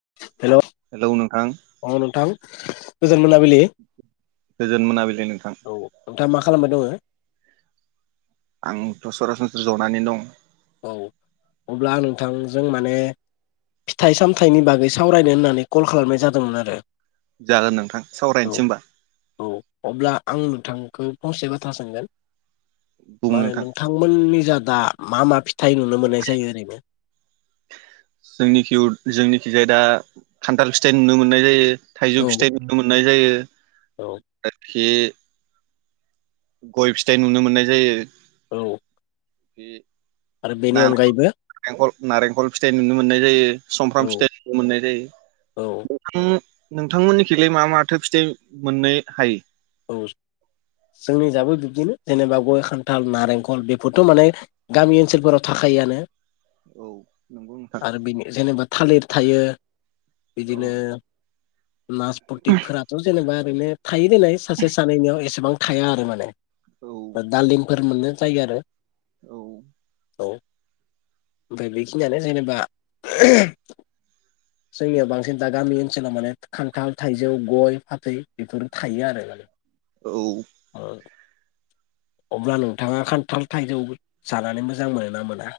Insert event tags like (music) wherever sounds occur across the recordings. (inaudible) Hello औ नोंथां गोजोन मोनाबिलि गोजोन मोनाबिलि नोंथां औ नोंथाङा मा खालामबाय दंङ आंथ सरासनस्रा जनानै दं औ अब्ला आं नोंथांजों माने फिथाइ सामथाइनि बागै सावरायनो होननानै कल खालामनाय जादोंमोन आरो जागोन नोंथां औ सावरायनोसै होमबा औ अब्ला आं नोंथांखौ फंसे बाथ्रा सोंगोन बुं मा होनो नोंथां नोंथांमोननि जा दा मा मा फिथाइ नुनो मोननाय जायो ओरैनो जोंनिखि जोंनिखि जाया दा खान्थाल फिथाइ नुनो मोननाय जायो थाइजौ औ फिथाइ नुनो मोननाय जायो औ (inaudible) बाखि गय फिथाइ नुनो मोननाय जायो औ बे आरो बेनि अनगायैबो नारेंखल नारेंखल फिथाइ नुनो मोननाय जायो औ सफ्राम फिथाइ मोननाय औ जायो (unintelligible) नोंथांमोननिखैलाय मा मा थो फिथाइ मोननो हायो? औ जोंनि जाबो बिब्दिनो जेनेबा गय खान्थाल नारेंखल बेफोरथ माने गामि ओनसोलफोराव थाखायोआनो। औ नोंगौ नोंथां। आरो बेनि जेनेबा थालिर थायो। औ बिदिनो नास फतिफोराथ जेनेबा ओरैनो थायो देलाय सासे सानैनियाव एसेबां थाया आरो माने। दालिमफोर मोनो। जायो आरो। औ। औ ओमफाय बेखिनियानो जेनेबा जोंनियाव बांसिन दा गामि ओनसोलाव माने खान्थाल थाइजौ गय फाथै बेफोर थायो आरो माने। औ। ओ अब्ला नोंथाङा खान्थाल थाइजौ जानानै मोजां मोनोना मोना?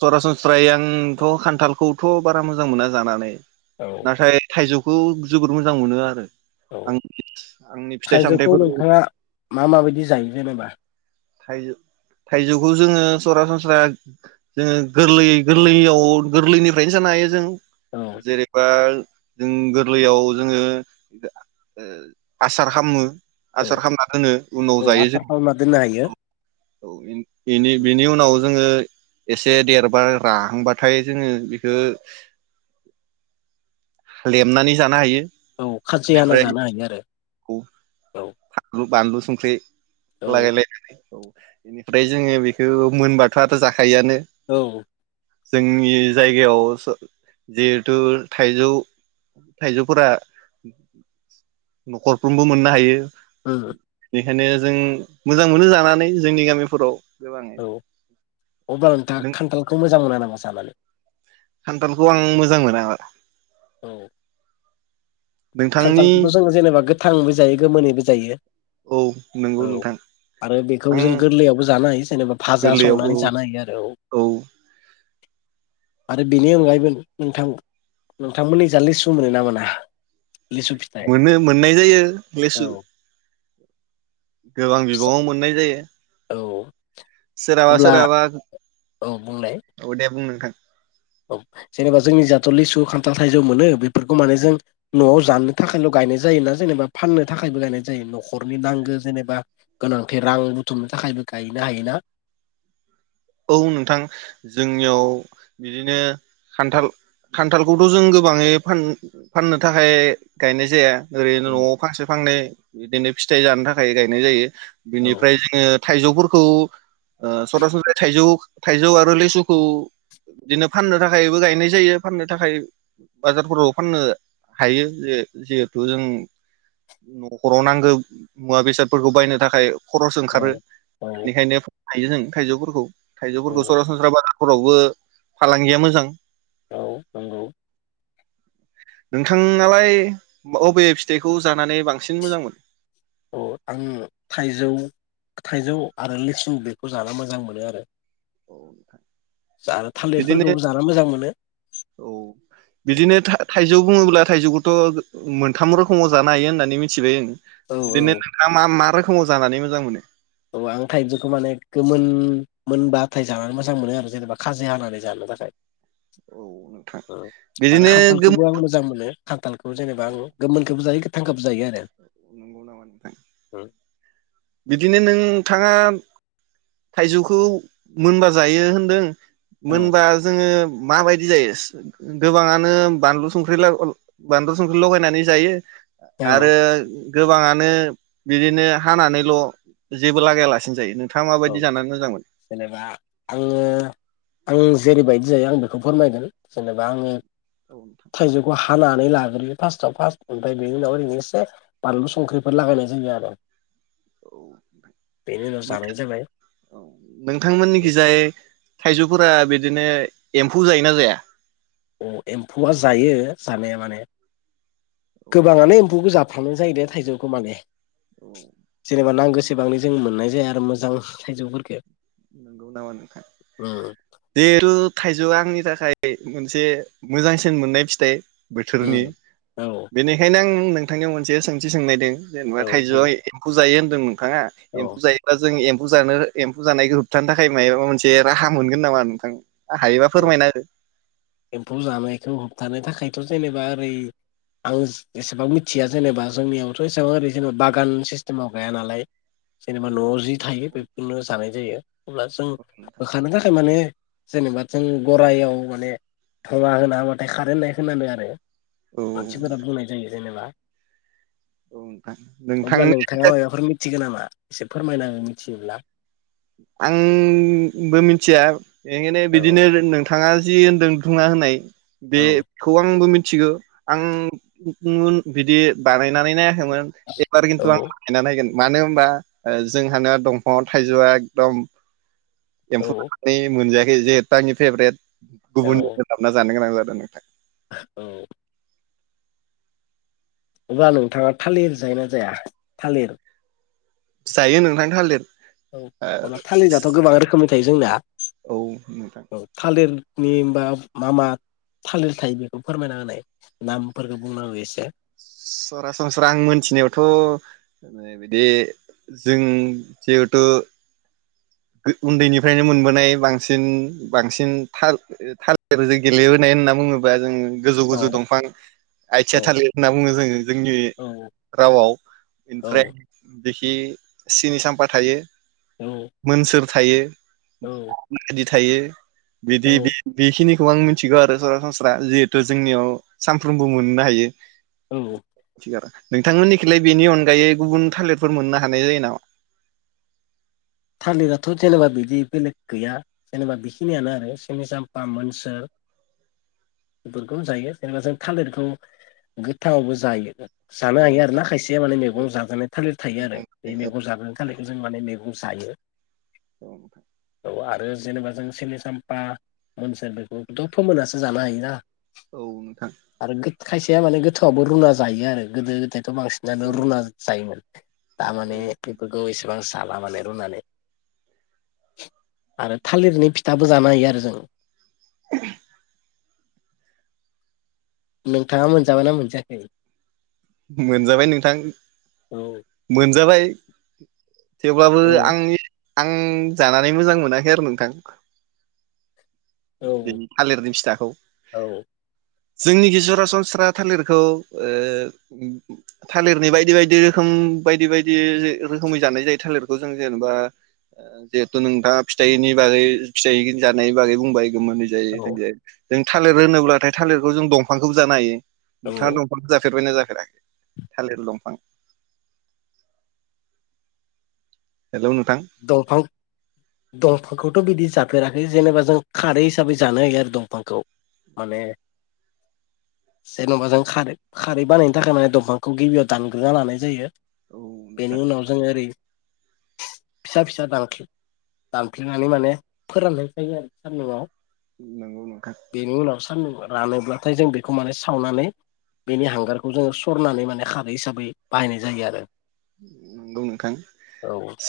सरासनस्रायै आंथ खान्थालखौथ बारा मोजां मोना जानानै। औ नाथाय थाइजौ खौ जोबोद मोजां मोनो आरो। औ आं आंनि फिथाइ थाइजौखौ सामथाइफोर नोंथाङा मा माबायदि जायो जेनेबा? थाइजौ थाइजौखौ जोङो सरासनस्रा जोङो गोरलै गोरलैयाव गोरलैनिफ्रायनो जानो हायो जों। औ जेरैबा जों गोरलैयाव जोङो ओ आसार खाममो। औ आसार खामना दोनो उनाव जायो जों। जायो। (unintelligible) बेनि बेनि उनाव जोङो एसे देरबा राहांबाथाय जोङो बेखो लेमनानै जानो हायो। औ खाजि हाना बेनिफ्राय जानो हायो आरो। (unintelligible) संख्रि औ लागाय लायनानै औ। बेनिफ्राय जोङो बेखौ मोनबाथ आथ जाखा खायोआनो। औ जोंनि जायगायाव जिहेथु थाइजौ थाइजौफोरा न'खरफ्रोमबो मोननो हायो। उम। बेखायनो जों मोजां मोनो जानानै जोंनि गामिफोराव गोबाङै औ अब्ला नोंथाङा नों खान्थालखौ मोजां मोना नामा जानानै? खान्थालखौ आं मोजां मोना। औ। नोंथांनि खान्थालखौथ' जोङो जेनेबा गोथांबो जायो गोमोनैबो जायो औ नंगौ औ नोंथां आरो बेखौ आं जों गोरलैयावबो जानो हायो जेनेबा भाजा गोरलैयाव औ संनानै जानो हायो आरो औ। आरो बेनि अनगायैबो नोंथां नोंथांमोनिजा लिसु मोनो ना मोना? लिसु फिथाइ मोनो मोननाय जायो औ लेसु। गोबां बिबाङाव मोननाय जायो। औ। सोरहाबा अब्ला सोरहाबा औ बुंलाय औ दे बुं नोंथां औ जेनेबा जोंनि जाथ' लिसु खान्थाल थाइजौ मोनो बेफोरखौ माने जों न'आव जानो थाखायल' गायनाय जायो ना जेनेबा फाननो थाखायबो गायनाय जायो न'खरनि नांगो जेनेबा गोनांथि रां बुथुमनो थाखायबो गायनो हायोना? औ नोंथां जोंनियाव बिदिनो खान्थाल खान्थालखौथ' जों गोबाङै फान फाननो थाखाय गायनाय जाया। ओरैनो न'आव फांसे फांनै बिदिनो फिथाइ जानो थाखाय गायनाय जायो। औ बिनिफ्राय जोङो थाइजौफोरखौ ओ (unintelligible) जौ थाइजौ आरो लिसुखौ बिदिनो फाननो थाखायबो गायनाय जायो फाननो थाखाय बाजारफोराव फाननो हायो जिहेत जिहेथु जों न'खराव नांगौ मुवा बेसादफोरखौ बायनो थाखाय खरस औ ओंखारो औ बेनिखायनो गायोजों थाइजौफोरखौ। थाइजौफोरखौ औ सरासनस्रा बाजा फोरावबो फालांगिया मोजां। औ नंगौ। नोंथाङालाय अबबे फिथाइखौ जानानै बांसिन मोजां मोन अ आं थाइजौ थाइजौ आरो लेसु बेखौ जाना मोजां मोनो आरो औ नोंथां। जानो थालिरफोरखौबो जानो मोजां मोनो। जौ बुङोब्ला थाइजौखौथ' मोनथाम रोखोमाव जानो हायो होननानै मिथिबाय आं औ बिदिनो औ नोंथाङा मा मा रोखो फुङाव जानानै मोजां मोनो? अ आं थाइजौखौ माने गोमोन मोनबाथाय जानानै मोजां मोनो आरो जेनेबा खाजि हानानै जानो थाखाय औ नोंथां उम आरो बिदिनो गोमो खान्थालखौबो आं मोजां मोनो खान्थालखौ जेनेबा औ आङो गोमोनखौबो जायो गो नंगौ नामा नोंथां? बिदिनो नोंथाङा थाइजौखौ मोनबा जायो होनदों औ मोनबा जोथोब माबायदि जायोस गोबाङानो बानलु संख्रि ला उ बानलु संख्रि लगायनानै जायो? औ आरो गोबाङानो बिदिनो हानानै ल जेबो लागाया लासिनो जायो नो औ जेनेबा आङो आं जेरैबायद जायो आं बेखौ फोरमायगोन जेनेबा आङो औ थाइजौखौ हा हानानै लाग्रोयो फास्टआव फास्ट ओमफ्राय बेनि उनाव ओरैनो इसे बानलु संख्रिफोर लागायनाय जायो आरो बेनि उनाव नोंथां जानाय जाबाय नोंथांमोननिखि जाय थायजौफोरा बे बिदिनो एम्फौ जायोना जाया? अ एम्फौआ जायो जानाया माने औ गोबाङानो एम्फौखौ जा थांनाइ जायो दे थाइजौखौ माने औ जेनेबा नांगो सेबांनो जों मोननाय जाया आरो मोजां थाइजौफोरफोरखो देरु थाइजौआ आंनि बा फिथाइ मोनसे मोजांसिन मोननाय फिथाइ बोथोरनि उम औ बेनिखायनो आं ओं नोंथांनियाव मोनसे सोंथि सोंनायदों जेनेबा औ बुं थाइजौआ एम्फौ जायो होन (unintelligible) बिफाङा एम्फौ औ जायोब्ला जों ए एम्फु जानो एम्फु जानायखौ होब थानो थाखाय मायाबा मोनसे राहा मोनगोन नामा नोंथां? हायोबा फोरमायना हो एम्फौ जानायखौ होबथानो थाखाय थ जेनेबा ओरै आं एसेबां मिथिया जेनेबा जोंनियावथ एसेबां ओरै जेनेबा बागान सिस्टेमाव गाया नालाय जेनेबा नआव जि थायो बेफोरखौल जानाय जायो अब्ला जों औ होखारनो थाखाय माने जेनेबा जों गरायाव माने थवा होना होबाथाय खारो होननाय खोनादों आरो औ मानसिफोरा बुंनाय जायो जेनेबा औ नोंथां अब्ला नोंथांनि नोंथाङा माइबाफोर मिथिगौ नामा एसे फोरमायनाहो मिथियोब्ला आंबो मिथिया बेखायनो औ बिदिनो नोंथाङा जि होनदों बुंना होनाय औ बेखौ आंबो मिथ मिथिगौ आं बिदि बानायनानैनो (unintelligible) एबार औ खिन्तु आं बानायना नायगोन (unintelligible) मानो होनबा ओ जोंहाना दंफांयावथाइजौआ दम औ एम्फौ जानानै मोनजायाखै (unintelligible) जेतानि फेभरेट औ गुबुनावसो हाबना जानो गोनां जा (unintelligible) औ अब्ला नोंथाङा थालिर जायोना जाया थालिर जायो नोंथां थालिर औ अब्ला थालिराथ' गोबां रोखोमनि थायो जोंना औ नोंथां। नि बा मा मा थालिर थायो बेखौ फोरमायना होनाय नामफोरखौ बुंना हो एसे। सरासनस्रा आं मोनथिनायावथ' बिदि जों जिहेथु उन्दैनिफ्रायनो मोनबोनाय बांसिन बांसिन थाल थाल जों गेलेबोनाय होनना बुङोबा जों गोजौ औ गोजौ दंफां आथिया औ थालिर होनना बुङो जोङो जोंनि औ रावआव औ इनिफ्राय बिखि सिनि साम्फा थायो। औ मोनसोर थायो। औ (unintelligible) थायो। औ बिदि बि बिखिनि खौ आं मिनथिगौ आरो सरासनस्रा जिहेथु जोंनियाव सानफ्रोमबो मोननो हायो। औ नोंथांमोननिखिलाय बेनि अनगायै गुबुन थाइलेरफोर मोननो हानाय जायो नामा? थालिराथ' तेनेकुवा बिदि बेलेग गैया । जेनेबा बेखिनियानो आरो सिनि साम्फा, मोनसोर बेफोरखौनो जायो जेनेबा जों थालिरखौ गोथाङावबो जायो। औ जानो हायो आरो नोंथां ना खायसेया माने औ मेगं जाजानाय थालिर थायो आरो बे मैगं जाजानाय थालिरखौ जों माने मे (unintelligible) जायो। औ औ आरो जेनेबा जों सिनि साम्फा मोनसोर बेखौथ' फोमोननासो जानो हायोना। औ नोंथां आरो गो खायसेया माने गोथाङावबो रुना जायो आरो गोदो गोदाय। थ' औ बांसिनानो रुना नोंथां जायोमोन औ तामाने बेफोरखौ एसेबां जाला माने रुनानै। आरो थालिरनि फिथाबो जानो हायो आरो जों। (inaudible) नोंथाङा मोनजाबाय ना मोनजायाखै? मोनजाबाय नोंथां औ मोनजाबाय। (inaudible) थेवब्लाबो औ आंनि आं जानानै मोजां मोनाखै आरो नोंथां। औ बिनि थालिरनि फिथाखौ। औ जोंनिखि सरासनस्रा थालिरखौ ओ थालिरनि बायदि बायदि रोखोम बायदि बायदि रोखोमै जानाय जायो थालिरखौ जों जेनेबा ओ जिहेथु नोंथाङा फिथाइनि बागै फिथाइनि जानायनि बागै बुंबाय। गोमोनै जायो औ थांङै जायो। जों थालिर होनोब्लाथाय थालिरखौ जों दंफांखौबो जानो हायो। नोंथाङा औ दंफांखो जाफेरबायना जायाख (unintelligible) थालिर दंफां। हेल' नोंथां। दंफां दंफांखौथ' बिदि जाफेराखै जेनेबा जों खारै हिसाबै जानो हायो आरो दंफांखौ माने जेन'बा जों खार-खारै बानायनो थाखाय माने दंफांखौ गिबियाव दानग्रोना लानाय जायो। औ बेनि नोंथां उनाव जों ओरै फिसा फिसा दांख्लि दानफ्लेनानै माने फोराननाय जायो आरो सान्दुआव। नंगौ नोंथां। सान्दुंआव रानोब्लाथाय जों बेखौ माने सावनानै बेनि हांगारखौ जोङो सरनानै माने खारै हिसाबै बाहायनाय जायो आरो। नंगौ नोंथां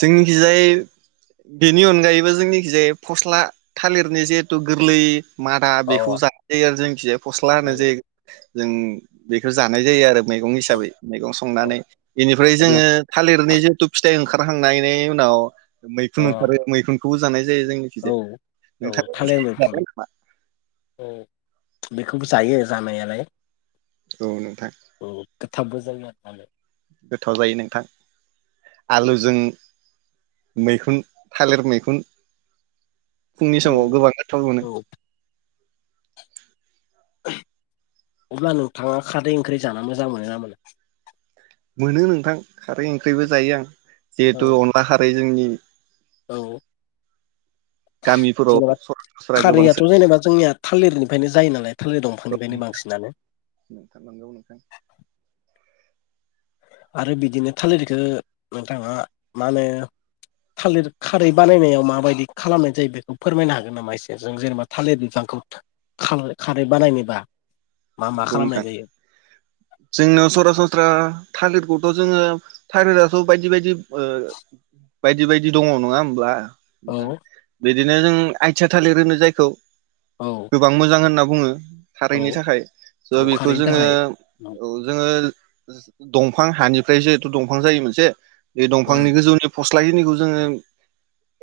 जोंनिखिजाय बेनि अनगायैबो जोंनिखिजाय फस्ला थालिरनि जिहेथु गोरलै मादा औ बेखौ जानाय जायो आरो जोंखिजा फस्ला अ होन्नाय औ जायो। जों बेखौ जानाय जायो आरो। मैगं औ हिसाबै मैगं औ संनानै बिनिफ ओमफाय अब्ला जोङो थालिरनि जिहेथु फिथ फिथाइ ओंखारहांनायनि उनाव अ मैखुन ओंखारो मैखुन खौ जानाय दे जोंनि औ खिजाय औ नोंथां थालिर मैखुन खोमा। औ बेखौबो जायो जामनायालाय। औ नोंथां। गथाबु जायना जानो गोथाव जायो नोंथां आलुजों मैखुन थालिर मैखुन। फुंनि समाव जानो गोबां गोथाव मोनो। औ औ अब्ला नोंथाङा खादै ओंख्रि जा मोजां मोनो ना मोना? मोनो नोंथां। खारै ओंख्रिबो जायो आं जिहेतु औ अनला खारै जोंनि। (unintelligible) औ गामिफोराव जेनेबा सरासनस्रा गोबां खारैयाथ जेनेबा जोंनिया थालिरनिफ्रायनो जायो नालाय थालिर सोलियो दंफांनिफ्रायनो बांसिनानो। नोंथां नंगौ नोंथां आरो बिदिनो थालिरखौ नोंथाङा मा होनो थालिर खारै बानायनायाव माबायदि खालामनाय जायो बेखौ फोरमायनो हागोन नामा एसे जों जेनेबा थालिर बिफांखौ खारै बानायनोबा? मा मा नंगौ खालामनाय नोंथां। जायो जोंनाव सरासनस्रा थालिर खौथ' जोङो थारिराथ बायदि बायदि ओ बायदि बायदि दङ नङा होमब्ला। नोंथां औ बे बिदिनो जों आथिया थालिर होनो जायखौ। औ गोबां मोजां होनना बुङो औ खारैनि थाखाय। ओ औ बेखौ खारैनि जोङो थाखाय औ जोङो ओ दंफां हानिफ्राय जेहुथु दंफां जायो मोनसे बे औ दंफांनि गोजौनि फस्ला जिनिखौ जोङो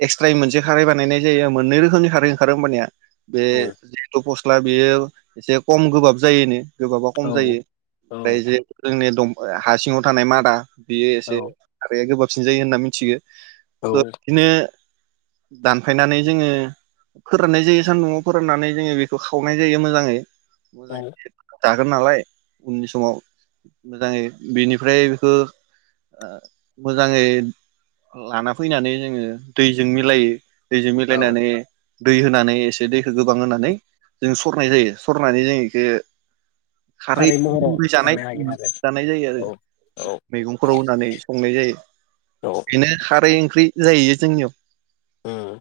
एक्सट्राय मोनसे खारै बानायनाय जायो मोननै रोखोमनि खारै ओंखारो होमबानिया। बे औ जिहेथु फस्थ ला बेयो एसे खम गोबाब जायोनो। गोबाबा खम जायो ओमफ्राय औ जे जोंनि दं हा सिङाव थानाय मादा। बेयो एसे खारैया गोबाब सिन जायो होनना मिन्थियो। स' औ बिदिनो दानफायनानै जोङो फोराननाय जायो सान्दुंआव फोराननानै जोङो बेखौ खावनाय जायो मोजाङै। मोजाङै औ। जागोन नालाय उननि समाव मोजाङै बेनिफ्राय बेखौ मोजाङै लाना फैनानै जोङो दैजों मिलायो। दैजों औ मिलायनानै दै होनानै एसे दैखौ गोबां होनानै जों सरनाय जायो सरनानै जों इखो खारै महराव (unintelligible) जानाय जानो हायो आरो जानाय जायो आरो औ औ मैगंफोराव होनानै संनाय जायो। बेनो खारै ओं ख्रि जाहैयो जोंनियाव। चम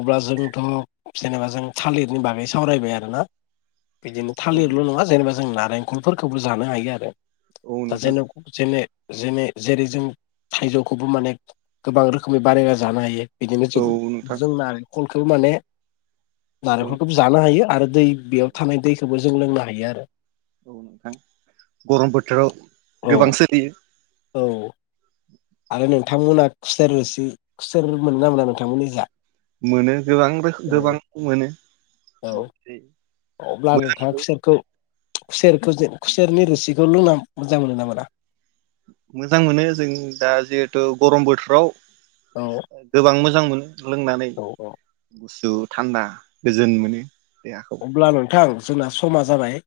अब्ला जोंथ' जेनेबा जों थालिरनि बागै सावरायबाय आरोना। बिदिनो औ थालिरल' नङा जेनेबा जों नारेंखलफोरखौबो जानो हायो आरो। औ दा नोंथां जेरखम जेने जेने जेरै जों थाइजौखौबो माने गोबां रोखोमै बानायना जानो हायो। बिदिनो औ जों नोंथां जों नारेंखल बेखौ माने औ नारेंखलखौबो जानो हायो आरो दै बेयाव थानाय दैखौबो जों लोंनो हायो आरो। औ नोंथां गरम बोथोराव औ गोबां सोलियो। औ आरो नोंथांमोना खुसेर रोसि खुसेर मोनो ना मोना नोंथांमोननि जा? मोनो गोबां रोखोम गोबां औ मोनो औ मोनसै अब्ला नोंथां खुसेरखौ खुसेरखौ खुसेरनि रोसिखौ लोंना मोजां मोनो ना मोना? मोजां मोनो जों दा जिहेथु गरम बोथोराव औ गोबां मोजां मोनो। लोंनानै औ औ गुसु थान्दा गोजोन मोनो। देहाखौ अब्ला नोंथां जोंना समा जाबाय।